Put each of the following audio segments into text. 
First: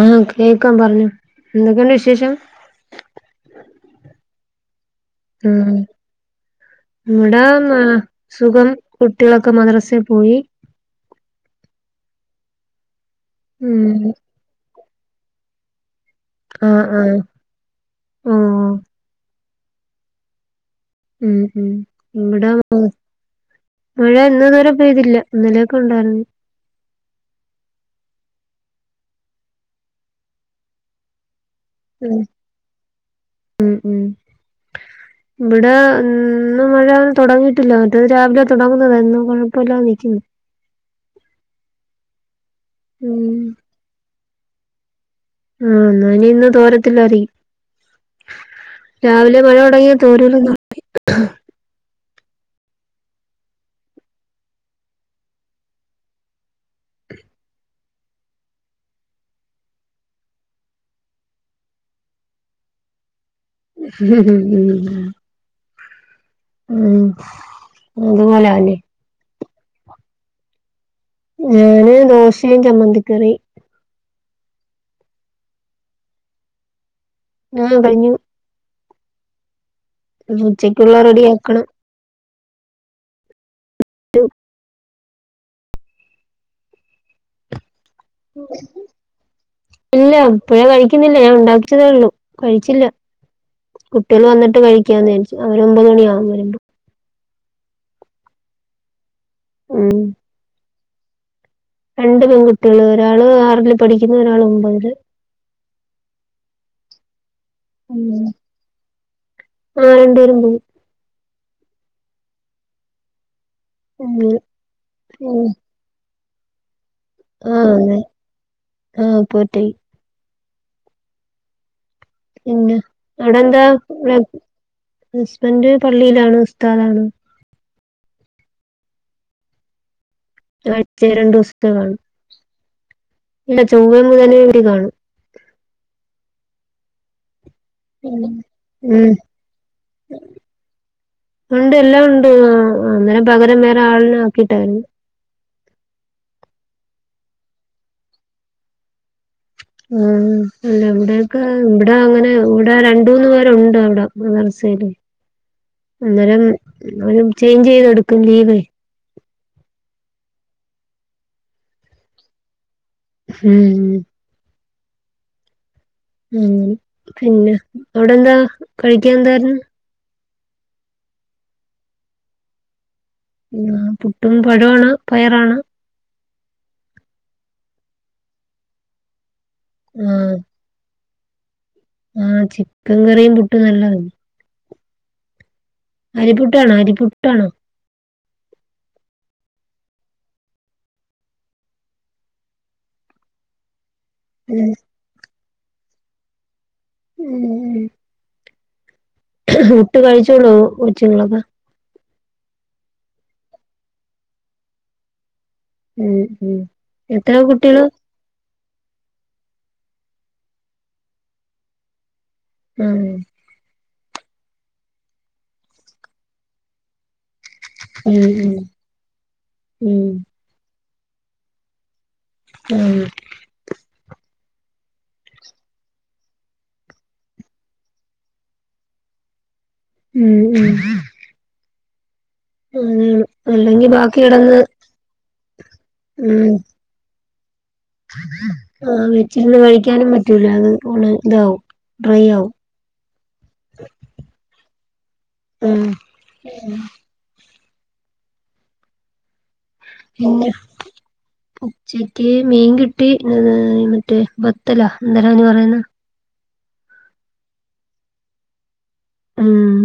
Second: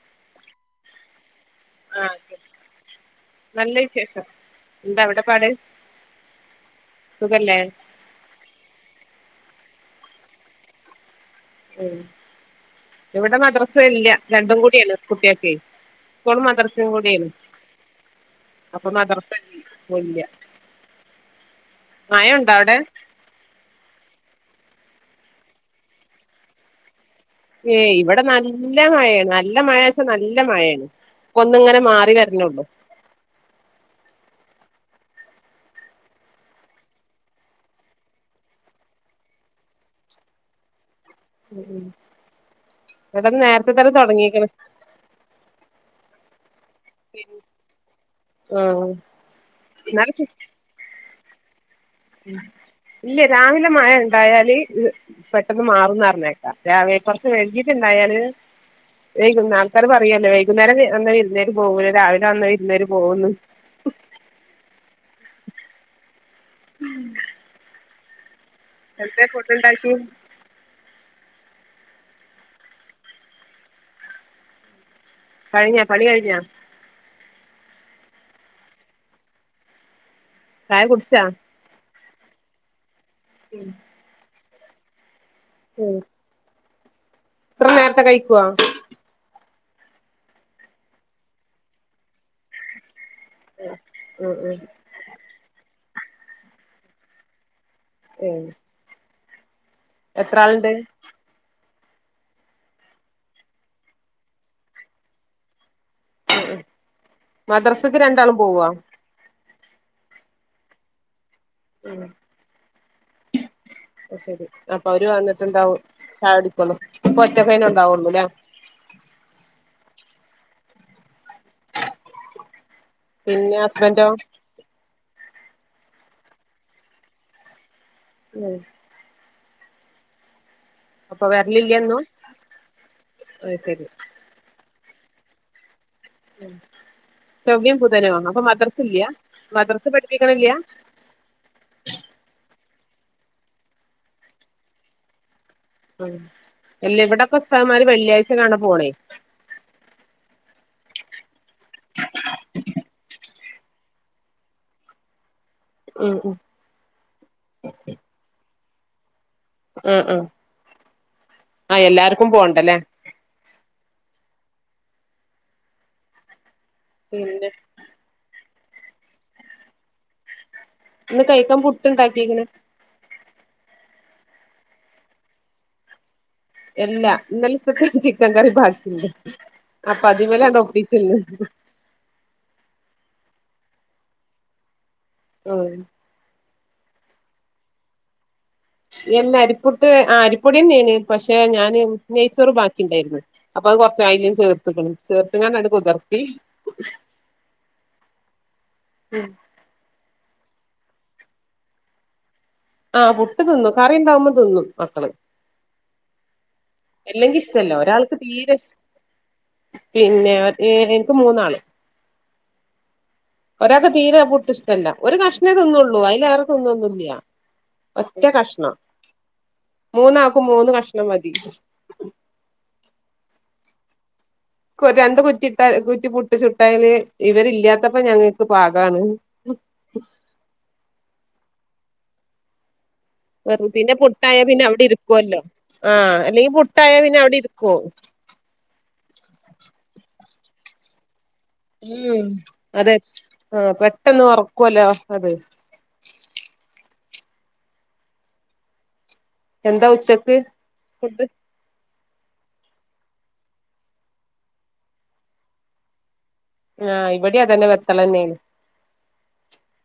ആ കേക്കാ പറഞ്ഞോ എന്തൊക്കെണ്ട് ആഹ് വിശേഷം നല്ല വിശേഷം എന്താ അവിടെ പാട് ഉം ഇവിടാ സുഖല്ലേ ആ സുഖം കുട്ട കുട്ടികളൊക്കെ മദ്രസെ പോയി ഉം ഇവിടെ മദ്രസ ഉം ഇല്ല രണ്ടും കൂടിയാണ് കുട്ടികക്കെ സ്കൂളും ആഹ് ആഹ് മദ്രാസികൂടിയാണ് ഓഹ് അപ്പൊ മദ്രസ ഇപ്പൊ ഇല്ല ഉം ഉം മഴ ഉണ്ടോ അവിടെ ഇവിടാന് മഴ ഇന്ന് വരെ പെയ്തില്ല ഇന്നലെയൊക്കെ ഉണ്ടായിരുന്നു ഏ ഇവിടെ നല്ല മഴയാണ് നല്ല മഴച്ചാ നല്ല മഴയാണ് ഇപ്പ ഒന്ന് ഇങ്ങനെ ഉം മാറി വരണള്ളൂ ഉം ഉം ഇവിടെ ഇന്ന് മഴ തുടങ്ങിയിട്ടില്ല മറ്റേത് രാവിലെ തുടങ്ങുന്നത ഇന്നും കുഴപ്പല്ലാതെ നിക്കുന്നു ഉം ഉം ഇവിടന്ന് നേരത്തെ തന്നെ തുടങ്ങിക്കണ് ആ ഇനി ഇന്ന് തോരത്തില്ലരിക്കും ആഹ് രാവിലെ മഴ തുടങ്ങയ എന്നാലും ശ- തോരൂലന്നാ [unintelligible] ഇല്ല രാവിലെ മഴ ഉണ്ടായാല് പെട്ടെന്ന് മാറുന്നറിഞ്ഞേക്കാ രാവിലെ കുറച്ച് വൈകീട്ട് പയറ് വൈകുന്ന ആൾക്കാര് പറയോലോ വൈകുന്നേരം വന്ന വിരുന്നേര് പോകൂല രാവിലെ വന്ന വിരുന്നേര് പോവുന്ന് ഉം ഉം അതുപോല എന്തേ ഫുഡ്‌ ഉണ്ടാക്കി ഞാന് ദോശയും ചമ്മന്തിക്കറീം കഴിഞ്ഞാ പണി കഴിഞ്ഞാ ആ കഴിഞ്ഞു ചായ ഉച്ചയ്ക്കുള്ള കുടിച്ചാ റെഡിയാക്കണം ഉം ഉം ഇത്ര നേരത്തെ കയിക്കൊ ഇല്ല ഇപ്പഴേ കഴിക്കുന്നില്ല ഞാൻ ഉണ്ടാക്കിവച്ചതേ ഉള്ളൂ കഴിച്ചില്ല കുട്ടികൾ ഉം വന്നിട്ട് ഉം കഴിക്കാന്നെച്ചു അവര് ഒമ്പത് മണിയാകും വരുമ്പോ ഉം ഉം എത്ര ആളിണ്ട് രണ്ട് പെൺകുട്ട്യേള് ഒരാള് ആറില് പഠിക്കുന്ന് ഒരാള് ഒമ്പതില് ഉം മദ്രസക്ക് രണ്ടാളും പോവോ ആ രണ്ടപേരും പോയി ഉം അങ്ങനെ ശരി അപ്പൊ അവര് ഉം വന്നിട്ടുണ്ടാവും ചായുടിക്കൊള്ളൊ ഇപ്പൊ ആഹ് ഒറ്റക്കേനു അങ്ങനെ ഉണ്ടാവുള്ളു ലേ ആഹ് ഇപ്പൊ ഒറ്റക്ക് പിന്നെ അവിടെ പിന്നെ എന്താ ഹസ്ബൻഡോ ഹസ്ബന്റ് പള്ളിയിലാണ് ഉസ്താദ് ആണ് ഉം അഴചയിൽ അപ്പൊ രണ്ടീസൊക്കെ വരലില്ല കാണു എന്നും അത് ഇല്ല ശരി ചൊവ്വ ബുധനും ഇവിടെ കാണും ഉം ചൊവ്വേ ബുധനോ അപ്പൊ മദ്രസ ഇല്ല്യ ഉം മദ്രസ് പഠിപ്പിക്കണില്ല ഉണ്ട് എല്ലാം ഉണ്ട് അന്നേരം പകരം വേറെ ആളിനെ ആക്കിട്ടാ വരുന്നേ ഉം എല്ല ഇവിടൊക്കെ ഉസ്താദ്മാര് വെള്ളിയാഴ്ച കാണ പോണേ ആ അല്ല ഇവിടൊക്കെ ഇവിടെ അങ്ങനെ ഇവിടെ രണ്ട് മൂന്ന് പേരുണ്ട് അവിടെ ഉം ഉം അന്നേരം ഒരു ചേഞ്ച് ചെയ്ത് എടുക്കും ലീവേ ഉം ഉം ആ എല്ലാർക്കും പോണ്ടല്ലേ ഉം ഉം പിന്നെ അവിടെ എന്താ കഴിക്കാൻ എന്തായിരുന്നു ഇന്ന് കഴിക്കാൻ പുട്ട് ഉണ്ടാക്കിക്കണ് ഉം പുട്ടും പഴോണോ പയറാണോ എല്ലാ ഇന്നലത്തെ ചിക്കൻ കറി ബാക്കിണ്ട് അപ്പൊ അതിമലാണ്ട് ഒപ്പിച്ചിന്ന് ആ ചിക്കൻ കറിയും പുട്ടും നല്ലത് ഉം അരിപ്പുട്ടാണോ അരി പുട്ടാണോ എല്ലാ അരിപുട്ട് ആ അരിപ്പൊടിന്നെയാണ് പക്ഷെ ഞാൻ നെയ്ച്ചോറ് ബാക്കി ഉണ്ടായിരുന്നു അപ്പൊ അത് കൊറച്ച് അയില് ഉം ചേർത്തിക്കണ് ചേർത്തിങ്ങാണ്ടാണ്ട് കുതിർത്തി ഉം പുട്ട് കഴിച്ചോളോ കൊച്ചിങ്ങളൊക്കാ ആഹ് പുട്ട് തിന്നും കറിയുംണ്ടാാവുമ്പോ തിന്നും മക്കള് ഉം ഉം എത്ര എല്ലെങ്കി ഇഷ്ടമല്ലോ കുട്ടികള് ഒരാൾക്ക് തീരെ ഇഷ പിന്നെ ഏ എനിക്ക് മൂന്നാള് ഉം ഇൊക്ക തീരെ പൊട്ടിഷ്ടല്ല ഒരു കഷ്മേൊന്നുള്ളള്ളൂ അതിലേറെ തിന്നൊന്നുമില്ല ഒറ്റ ഉം ഉം കഷ്ണം ഉം മൂന്ന ആക്കും മൂന്ന് കഷണം മതി ആഹ രണ്ട് കുറ്റി ഇട്ട കുറ്റി പൊട്ടിച്ചുട്ടായല് ഇവരില്ലാത്തപ്പോ ഞങ്ങക്ക് പാകമാണ് ഉ ഉ വെറ അല്ലെങ്കി പിന്നെ ബാക്കി പുട്ടായ കിടന്ന് പിന്നെ അവിടെ ഇരിക്കുവല്ലോ ആ അല്ലെങ്കിൽ പുട്ടായ പിന്നെ അവിടെ ഇും ആ വെച്ചിരുന്ന് കഴിക്കാനും പറ്റൂല അത് പോണ് ഉം അതെ ആ പെട്ടെന്ന് വറക്കുവലോ അതെ ഉം എന്താ ഉച്ചക്ക് ഫുഡ് ചേക്കി മീൻ കിട്ടി മറ്റേ ബത്തലാ എന്തരാ അതിനു പറയുന്ന ആഹ് ഇവിടെ അതന്നെ വത്തളന്നെയ ഉം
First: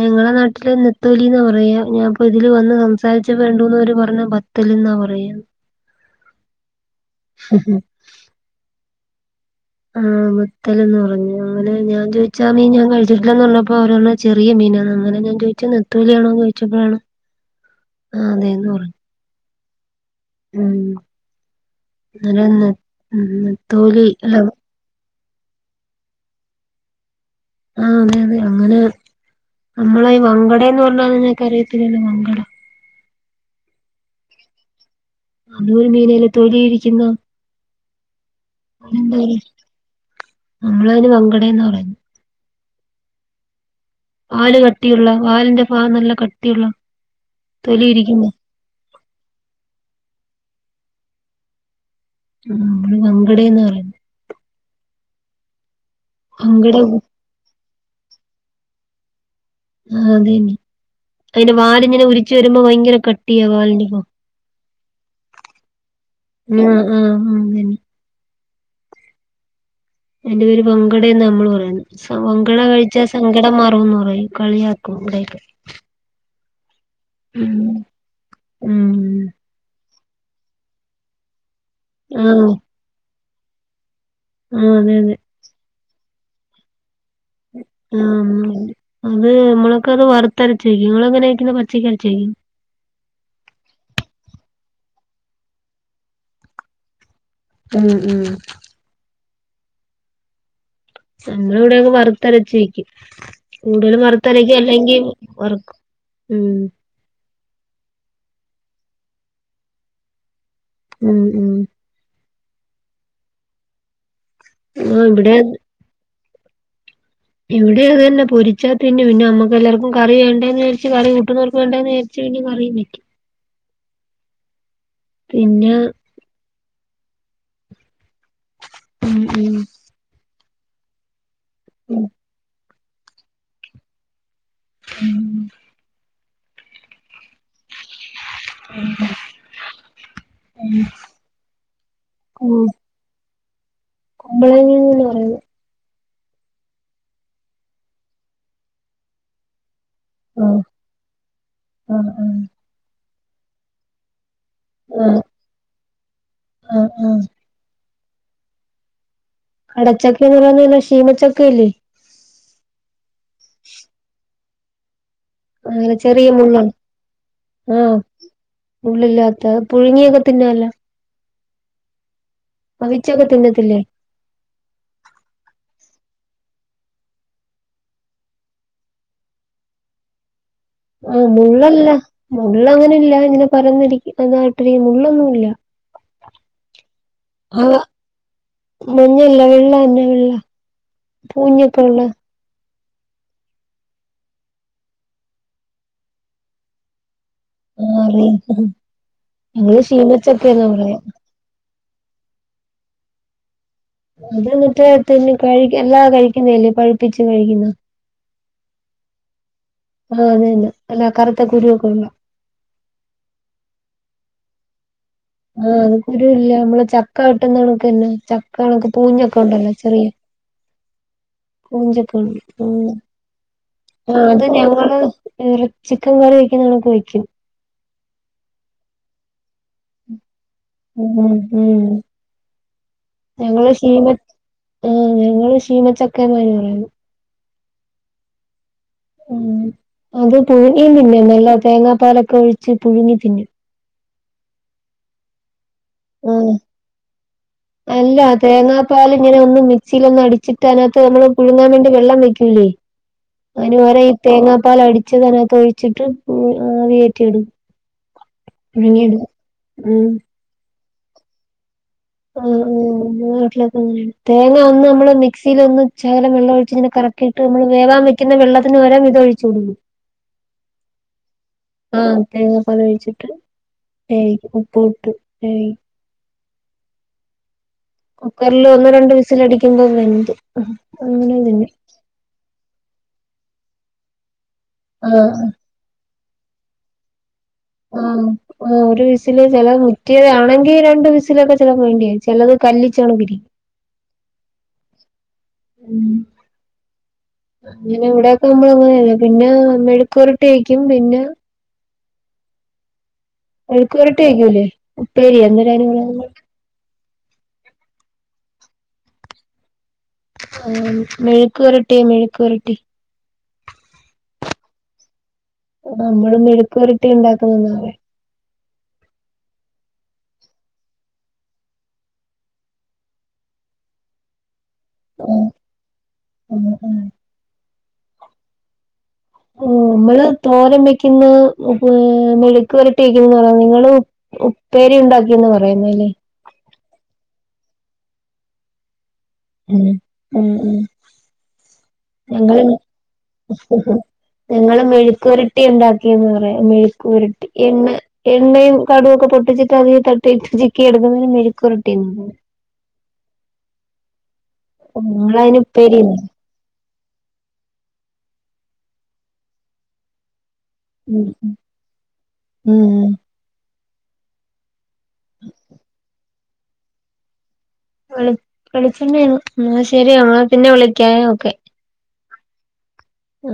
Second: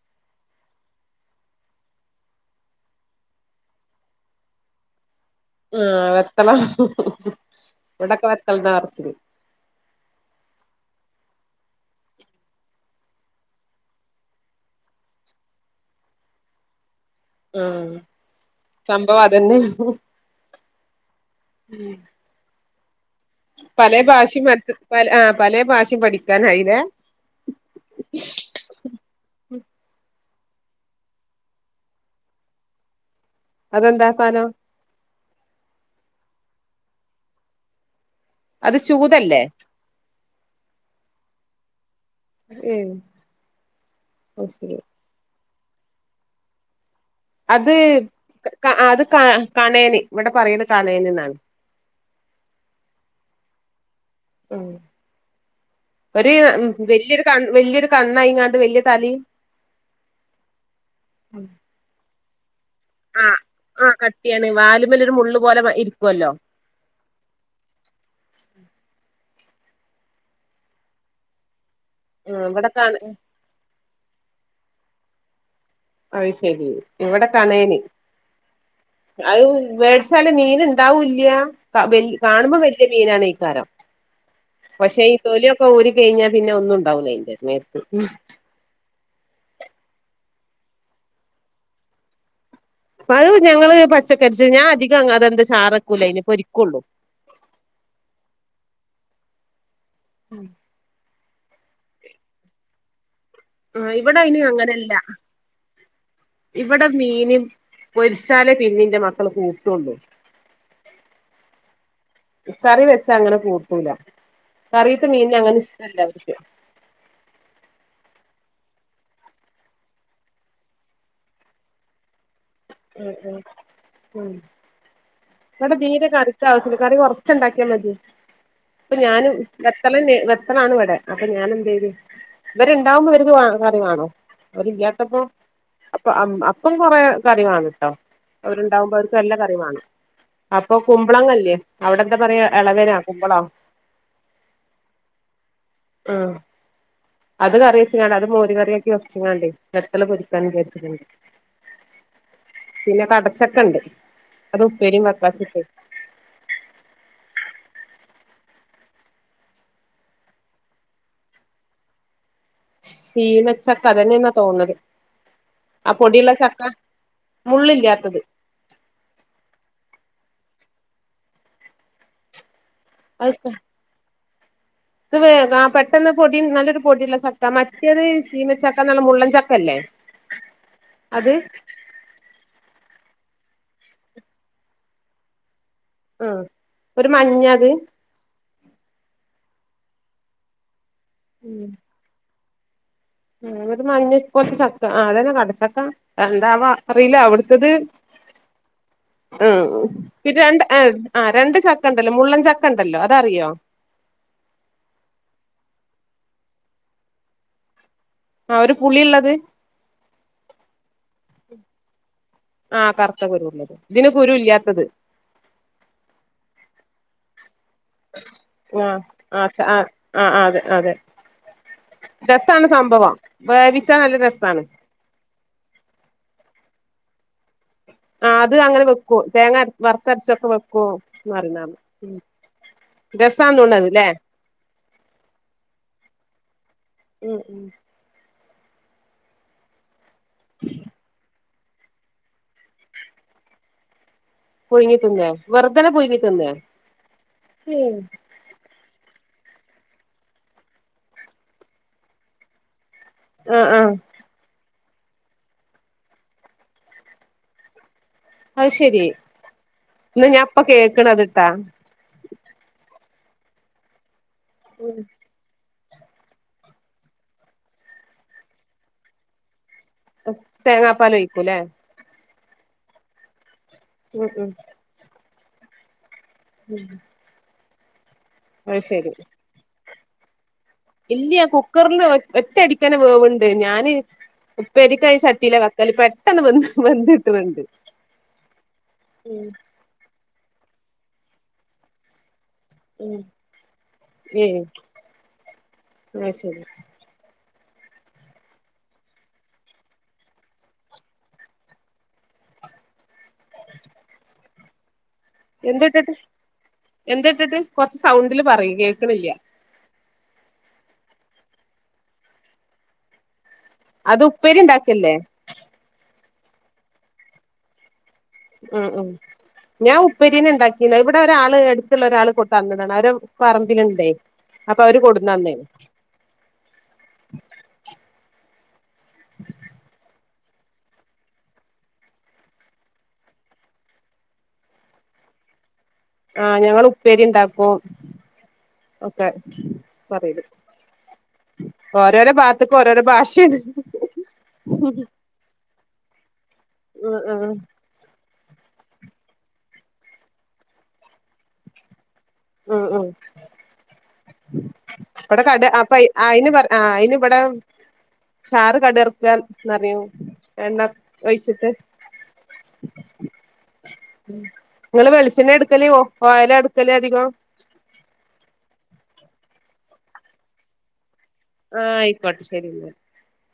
ഞങ്ങളെ നാട്ടില് നത്തോലിന്ന് പറയാ ഞാൻപ്പോ ഇതില് വന്ന് സംസാരിച്ച വേണ്ട ൂന്നര് പറഞ്ഞ ബത്തൽ എന്നാ പറൻ ഉടക്ക വക്കൽതാ വത്തി ആഹ മുത്തലന്ന് പറഞ്ഞു അങ്ങനെ ഞാൻ ചോദിച്ചാ മീ ഞാൻ കഴിച്ചിട്ടില്ലന്ന് പറഞ്ഞപ്പോ അവരോ ചെറിയ മ പിന്നെ അങ്ങെ ഞാൻ ചോച്ച നത്തവലാണോ ചോച്ചപ്പോഴണോ ആഹ സംഭവ അതന്നെ ഉം അല്ലൊന്ന പല ഭാഷയും മ പ ആ് പല ഭാഷയും പഠിക്കാനായില്ല ആഹ അതെ അതെ അങ്ങനെ നമ്മള ഈ വങ്കട എന്ന് പറഞ്ഞല് ഞനക്ക് അറിയത്തില്ലല്ല വങ്കട അതെന്താസാനോ ആ നൂറ് മീനല്ല തൊലി ഉരിക്കുന്ന അത് ന്ത ചൂതല്ലേ നമ്മള അതിന് പങ്കടന്ന് പറയുന്നു ഉഏ ആല് കട്ടിയുള്ള വാലിന്റെ ഭാഗം നല്ല കട്ടിയുള്ള അത് തൊലി ഇരിക്കുന്ന അത് കാ കാണയനി ഇവിടെ പറയുന്ന കാണയനി എന്നാണ് ആ നമ്മള് വങ്കടന്ന് പറയ ഉ ഒരു വങ്കട വല്യൊരു ക വല്യൊരു കണ്ണാ ഇങ്ങാണ്ട് വലിയ തലി ആ അതെന്നെ അതിന്റെ വാലിങ്ങനെ ഉരിച്ചു വരുമ്പോ ഭയങ്കര കട്ടിയാ വാലിന്റെപ്പോ രു മുള്ള് പോലെരിക്കും ആഹ ആഹ് ആതന്നെ ഉ എന്റെ പേര് വങ്കടയന്ന് നമ്മള് പറയുന്നു ആഹ് വങ്കട ഇവിടെ കാണ കഴിച്ചാൽ സങ്കടം മാറുംന്ന് പറയും കളിയാക്കും ഇവിടക്ക ശരി ഇവിടെ കണേന് ഉം അത് വേടിച്ചാല് മീൻ ഉണ്ടാവൂില്ല ആ കാണുമ്പോ വലിയ മീനാണ് ഈ കാരം ആ അതെ പക്ഷെ അതെ ഈ തൊലിയൊക്കെ ഉരി കഴിഞ്ഞാ പിന്നെ ഒന്നും ഉണ്ടാവല അയിന്റെ നേരത്ത് ആ ഒന്നുമില്ല. അത് നമ്മളൊക്കെ അത് വറുത്തരച്ചോയ്ക്കും നിങ്ങൾെങ്ങനക്കുന്ന പച്ചക്കരച്ചോക്കും അപ്പ അത് ഞങ്ങള് പച്ചക്കറിച്ച് ഞാൻ അധികം അതെന്താ ചാറക്കൂല അതിനി പൊരിക്കുള്ളു ഉം ഉം ഉം നമ്മള ഇവിടെയൊക്കെ വറുത്തരച്ചിരി ക്കും ആഹ് കൂടുതലും ഇവിടെ അയിന് വറുത്തരക്കും അങ്ങനെല്ല അല്ലെങ്കി വറ് ക്കും ഉം ഇവിടെ മീന് പൊരിച്ചാലേ പിന്നീന്റെ മക്കള് കൂട്ടൊള്ളു ഉം ഉം കറി വെച്ച ങ്ങനെ കൂട്ടൂല ആ കറീത്തെ ഇവിടെ മീനിനെ അങ്ങനെ ഇഷ്ടല്ല ഇവിടെ അതെന്നെ പൊരിച്ചാ പിന്നെ പിന്നെ നമ്മുക്ക് എല്ലാവർക്കും കറി വേണ്ടന്ന് വിജാരിച്ച് കറി കൂട്ടുന്നവർക്ക്ക് വേണ്ടന്ന് വിജാരി പിനെ ഉം ഉം പിന്നെ ഉംനടെ നീരെ കറിക്ക ആവശ്യമ കറി കൊറ- കൊറച്ച് ണ്ടാക്കിയാ മതി അപ്പൊ ഉം ഞാനും ഉം വെത്തള വെത്തളാണ് ഇവിടെ അപ്പൊ ഞാന എന്ത ചെയ് ത് ഉം ഇവരുണ്ടാവുമ്പോ വരുക്ക് കറി വാണം അവരില്ലാത്തപ്പോ അപ്പും കൊറെ കറിവാണട്ടോ അവരുണ്ടാവുമ്പോ അവർക്ക് നല്ല കറിവാണം അപ്പൊ കുമ്പളങ്ങല്യേ അവിടെ എന്താ പറയാ ഉം ഇളവനാ കുമ്പളോ കുമ്പളങ്ങന്ന് പറയുന്ന് ആ അത് കറിവെച്ച്ങ്ങാണ്ടെ അത് മോരി കറിയാക്കി വെച്ച്ങ്ങാ ണ്ടെ വെട്ടല പൊരിക്കാൻ ആ വിചാ രിച്ചിട്ടുണ്ട് ആ ആ പിന്നെ കടച്ചക്കണ്ട് അത് ആ ഉപ്പേരിയും മക്കാസിപ്പ് ആ ആ കടച്ചക്കന്ന് പറന്നല്ല ശീമച്ചക്കല്ലേ ശീമച്ചക്ക അതെന്നെയെന്നാ തോന്നു ന്ന ത് അ ചെറിയ മുള്ളാണ് ആഹ് മുള്ളില്ലാത്തത് മുള്ളില്ലാത്ത പുഴുങ്ങിയൊക്കെ പിന്നല്ല അത് ഭവിച്ചക്കതിന്നത്തില്ലേ ഇത് വേ പെട്ടെന്ന് പൊടി നല്ലൊരു പൊടില്ല ചക്ക മറ്റേത് ചീമച്ചക്ക എന്നല്ല മുള്ളൻ ചക്ക ല്ലേ ആഹ് മുള്ളല്ല മുള്ള അങ്ങനെല്ല ഇങ്ങനെ പരന്നിരിക്കും അതാട്ടിരി മു ള്ളൊന്നുമല്ല ആഹ് ഒരു മഞ്ഞത് മഞ്ഞല്ല വെള്ളന്നെ വെള്ള പൂഞ്ഞൊക്കെള്ള ഉ ഒരു മഞ്ഞ കൊച്ച ചക്ക അതന്നെ കടച്ചക്ക എണ്ടാവ അറിയില്ല അവിടു ത് ആഹ് അറിയാം ഉ ഞങ്ങള് പിന്നെ രണ്ട് ശീമച്ചക്കയെന്നാ പറയാ ആ രണ്ട് ചക്ക് ക്കണ്ടല്ലോ മുള്ളൻ ചക്കണ്ടല്ലോ അതറിയോ അത് എന്നിട്ട് കഴി എല്ലാ കഴിക്കുന്നല്ലേ പഴുപ്പിച്ചു കഴിക്കുന്ന ആഹ് ഒരു പുളിയുള്ളത് ആഹ് അതന്നെ അല്ല കറുത്ത കുരുവൊക്കെ ഉള്ള ആഹ് കറുത്ത കുരുള്ളത് ഇതിന് കുരു ല്ലാത്തത് ആഹ് അത് കുരു ഇല്ല നമ്മള് ചക്ക പെട്ടന്ന്ക്ക്ന്നെ ചക്ക കണക്ക് ആഹ് പൂഞ്ഞൊക്കെ ആഹ് ഉണ്ടല്ലോ ആഹ് ചെറിയ ആഹ് അതെ അതെ പൂഞ്ചപ്പുഴ രസാണ് സംഭവം വേവിച്ചാ നല്ല അത് രസാണ് ഞങ്ങള് റെ ചിക്കൻ കറി വക്കുന്ന നമക്ക് ഒഴി യ്ക്കും ആ അത് അങ്ങനെ വെക്കുവോ തേങ്ങരവറുത്തരച്ചൊക്കെ വെക്കുവോ ന്നറീ ണാന് ഞങ്ങള ശീമ ആ ഞങ്ങള് ശീ മച്ചക്ക പറയുന്നു ഉ ഉം ഉം അത് പുഴുങ്ങിയും തിന്നും നല്ല തേങ്ങാപ്പാലൊക്കെ ഒഴിച്ച് പുഴുങ്ങി തിന്നു പുഴുങ്ങി തിന്ന വെറുതനെ പുഴുങ്ങി തിന്ന ആഹ് അങ്ങനെ ഒന്ന് മിക്സിൽ ഒന്ന് അടിച്ചിട്ട് അതിനകത്ത് നമ്മള് പുഴുങ്ങാൻ വേണ്ടി വെള്ളം വെക്കൂല്ലേ ആ അതിന് ആ പകരം അതിനകത്ത് ഈ തേങ്ങാപ്പാൽ അടിച്ച അ തിനകത്ത് ഒഴിച്ചിട്ട് വേറ്റിടും അത് ശെരി ന്ന ഞാപ്പ കേക്ക് ണതിട്ടാ ആ ആ നാട്ടിലൊക്കെ അങ്ങനേണ് തേങ്ങ ഒന്ന് നമ്മള മിക്സിൽ ഒന്ന് ച്ചകലം വെള്ള ഒഴിച്ചിെ കറക്കിട്ട് നമ്മൾ വേവാൻ വെക്കുന്ന വെള്ളത്തിന് വരം ഇതൊഴിച്ചു കൊടുക്കൂ തേങ്ങാപ്പാല് ഒഴിക്കൂല്ലേ തേങ്ങ പാലൊഴിച്ചിട്ട് ഏ ഉം ഉപ്പും ഇട്ട് ഏയ് ഉം കുക്കറിൽ അത് ഒന്ന് രണ്ട്‌ വിസിലടിക്കുമ്പോ വെന്തു ഇല്ല കുക്കറിന് ഒറ്റ അടിക്കന്നെ വേവ്ണ്ട് ഞാന് ഉപ്പേര്യോക്കെ ആഹ് ചട്ടില വെക്കല് പെട്ടെന്ന് വെന്ത് വെന്ത് - ആ ഒ ഒരു വിസില് ചെല മുറ്റിയതാണെങ്കി രണ്ട് വിസിലൊക്കെ ചെലപ്പൊ വേണ്ടെരും ചെലത് കല്ലിച്ചണക്കിരിക്കും ഏ [unintelligible] മ് അത് ശെരി അങ്ങനെ ഇവിടെക്കാവുമ്പൊ അങ്ങനെയാണ് പിന്നെ മെഴുക്കുപെരട്ടി വെക്കും പിന്നെ മെഴുക്കുപെരട്ടി വെക്കൂലേ. ഉപ്പേരി അന്നേരം എന്ത്‌ അതിന് ഇട്ടിട്ട് ഇവിടെ എന്ത്‌ ഇട്ടിട്ട് കൊറച്ച് സൗണ്ടില് പറയു കേക്ക്ണില്ല. ആ മെഴുക്കുപെരട്ടി മെഴുക്കുപെരട്ടി അത് ഉപ്പേരി ഉണ്ടാക്കല്ലേ. നമ്മള് മെഴുക്കുപെരട്ടി ഉണ്ടാക്കുന്നെന്ന പറയാ ഉം ഉം ഞാൻ ഉപ്പേരിന്നേ ഇണ്ടാക്കി പിന്നെ ഇവിടെ ഒരാള് എടുത്തുള്ള ഒരാള് കൊ തന്നതാണ്. അവരെ പറമ്പില്ണ്ടേ. അപ്പൊ അവര് കൊടുന്നന്ന് പറയ നമ്മള് തോരൻ വെക്കുന്നത് മെഴക്ക് പെരട്ടി വെക്കുന്ന പറയാ നിങ്ങള് ഉപ്പേരി ഉണ്ടാക്കിന്ന് പറയും. ആ ഞങ്ങള് ഉപ്പേരി ഇണ്ടാക്കും. ഉം ഉം മ് ഓരോരോ ഞങ്ങള് ഭാഗത്തക്ക് ഓരോരോ ഭാഷയാണ് ഞങ്ങള് മെഴുക്ക്പെരട്ടി ഇണ്ടാക്ക- ന്ന് പറയാ ഉം ഉം മെഴുക്കുപുരട്ടി എണ്ണേ എണ്ണയും കടുകും ഒക്കെ പൊട്ടിച്ചിട്ട് അതിൽ തട്ടിയിട്ട് ചിക്കി എടുക്കുന്നതിന് മെഴുക്കുപെരട്ടിന്ന് പറയും. മ് മ് അപ്പടെ നിങ്ങളതിന് കട് അപ്പൊ ഉപ്പേരിന്ന് അയ്ന് പറ ആ അയ്ന് ഇവിടെ ചാറ് കടറക്കാന്നറയും. എണ്ണ പറയും ഉം ഒഴിച്ചിട്ട് ഉം ഇങ്ങള് വെളിച്ചെണ്ണേ എടുക്കല് ഒ ഓയല എടുക്കല് അധികോം. വെളി വെളിച്ചെണ്ണ ണ് ന്നാ ശരി [unintelligible] പിന്നെ വിളിക്കാവേ ഓക്കെ ആ അയ്ക്കോട്ടെ ശരിന്നാ. മ്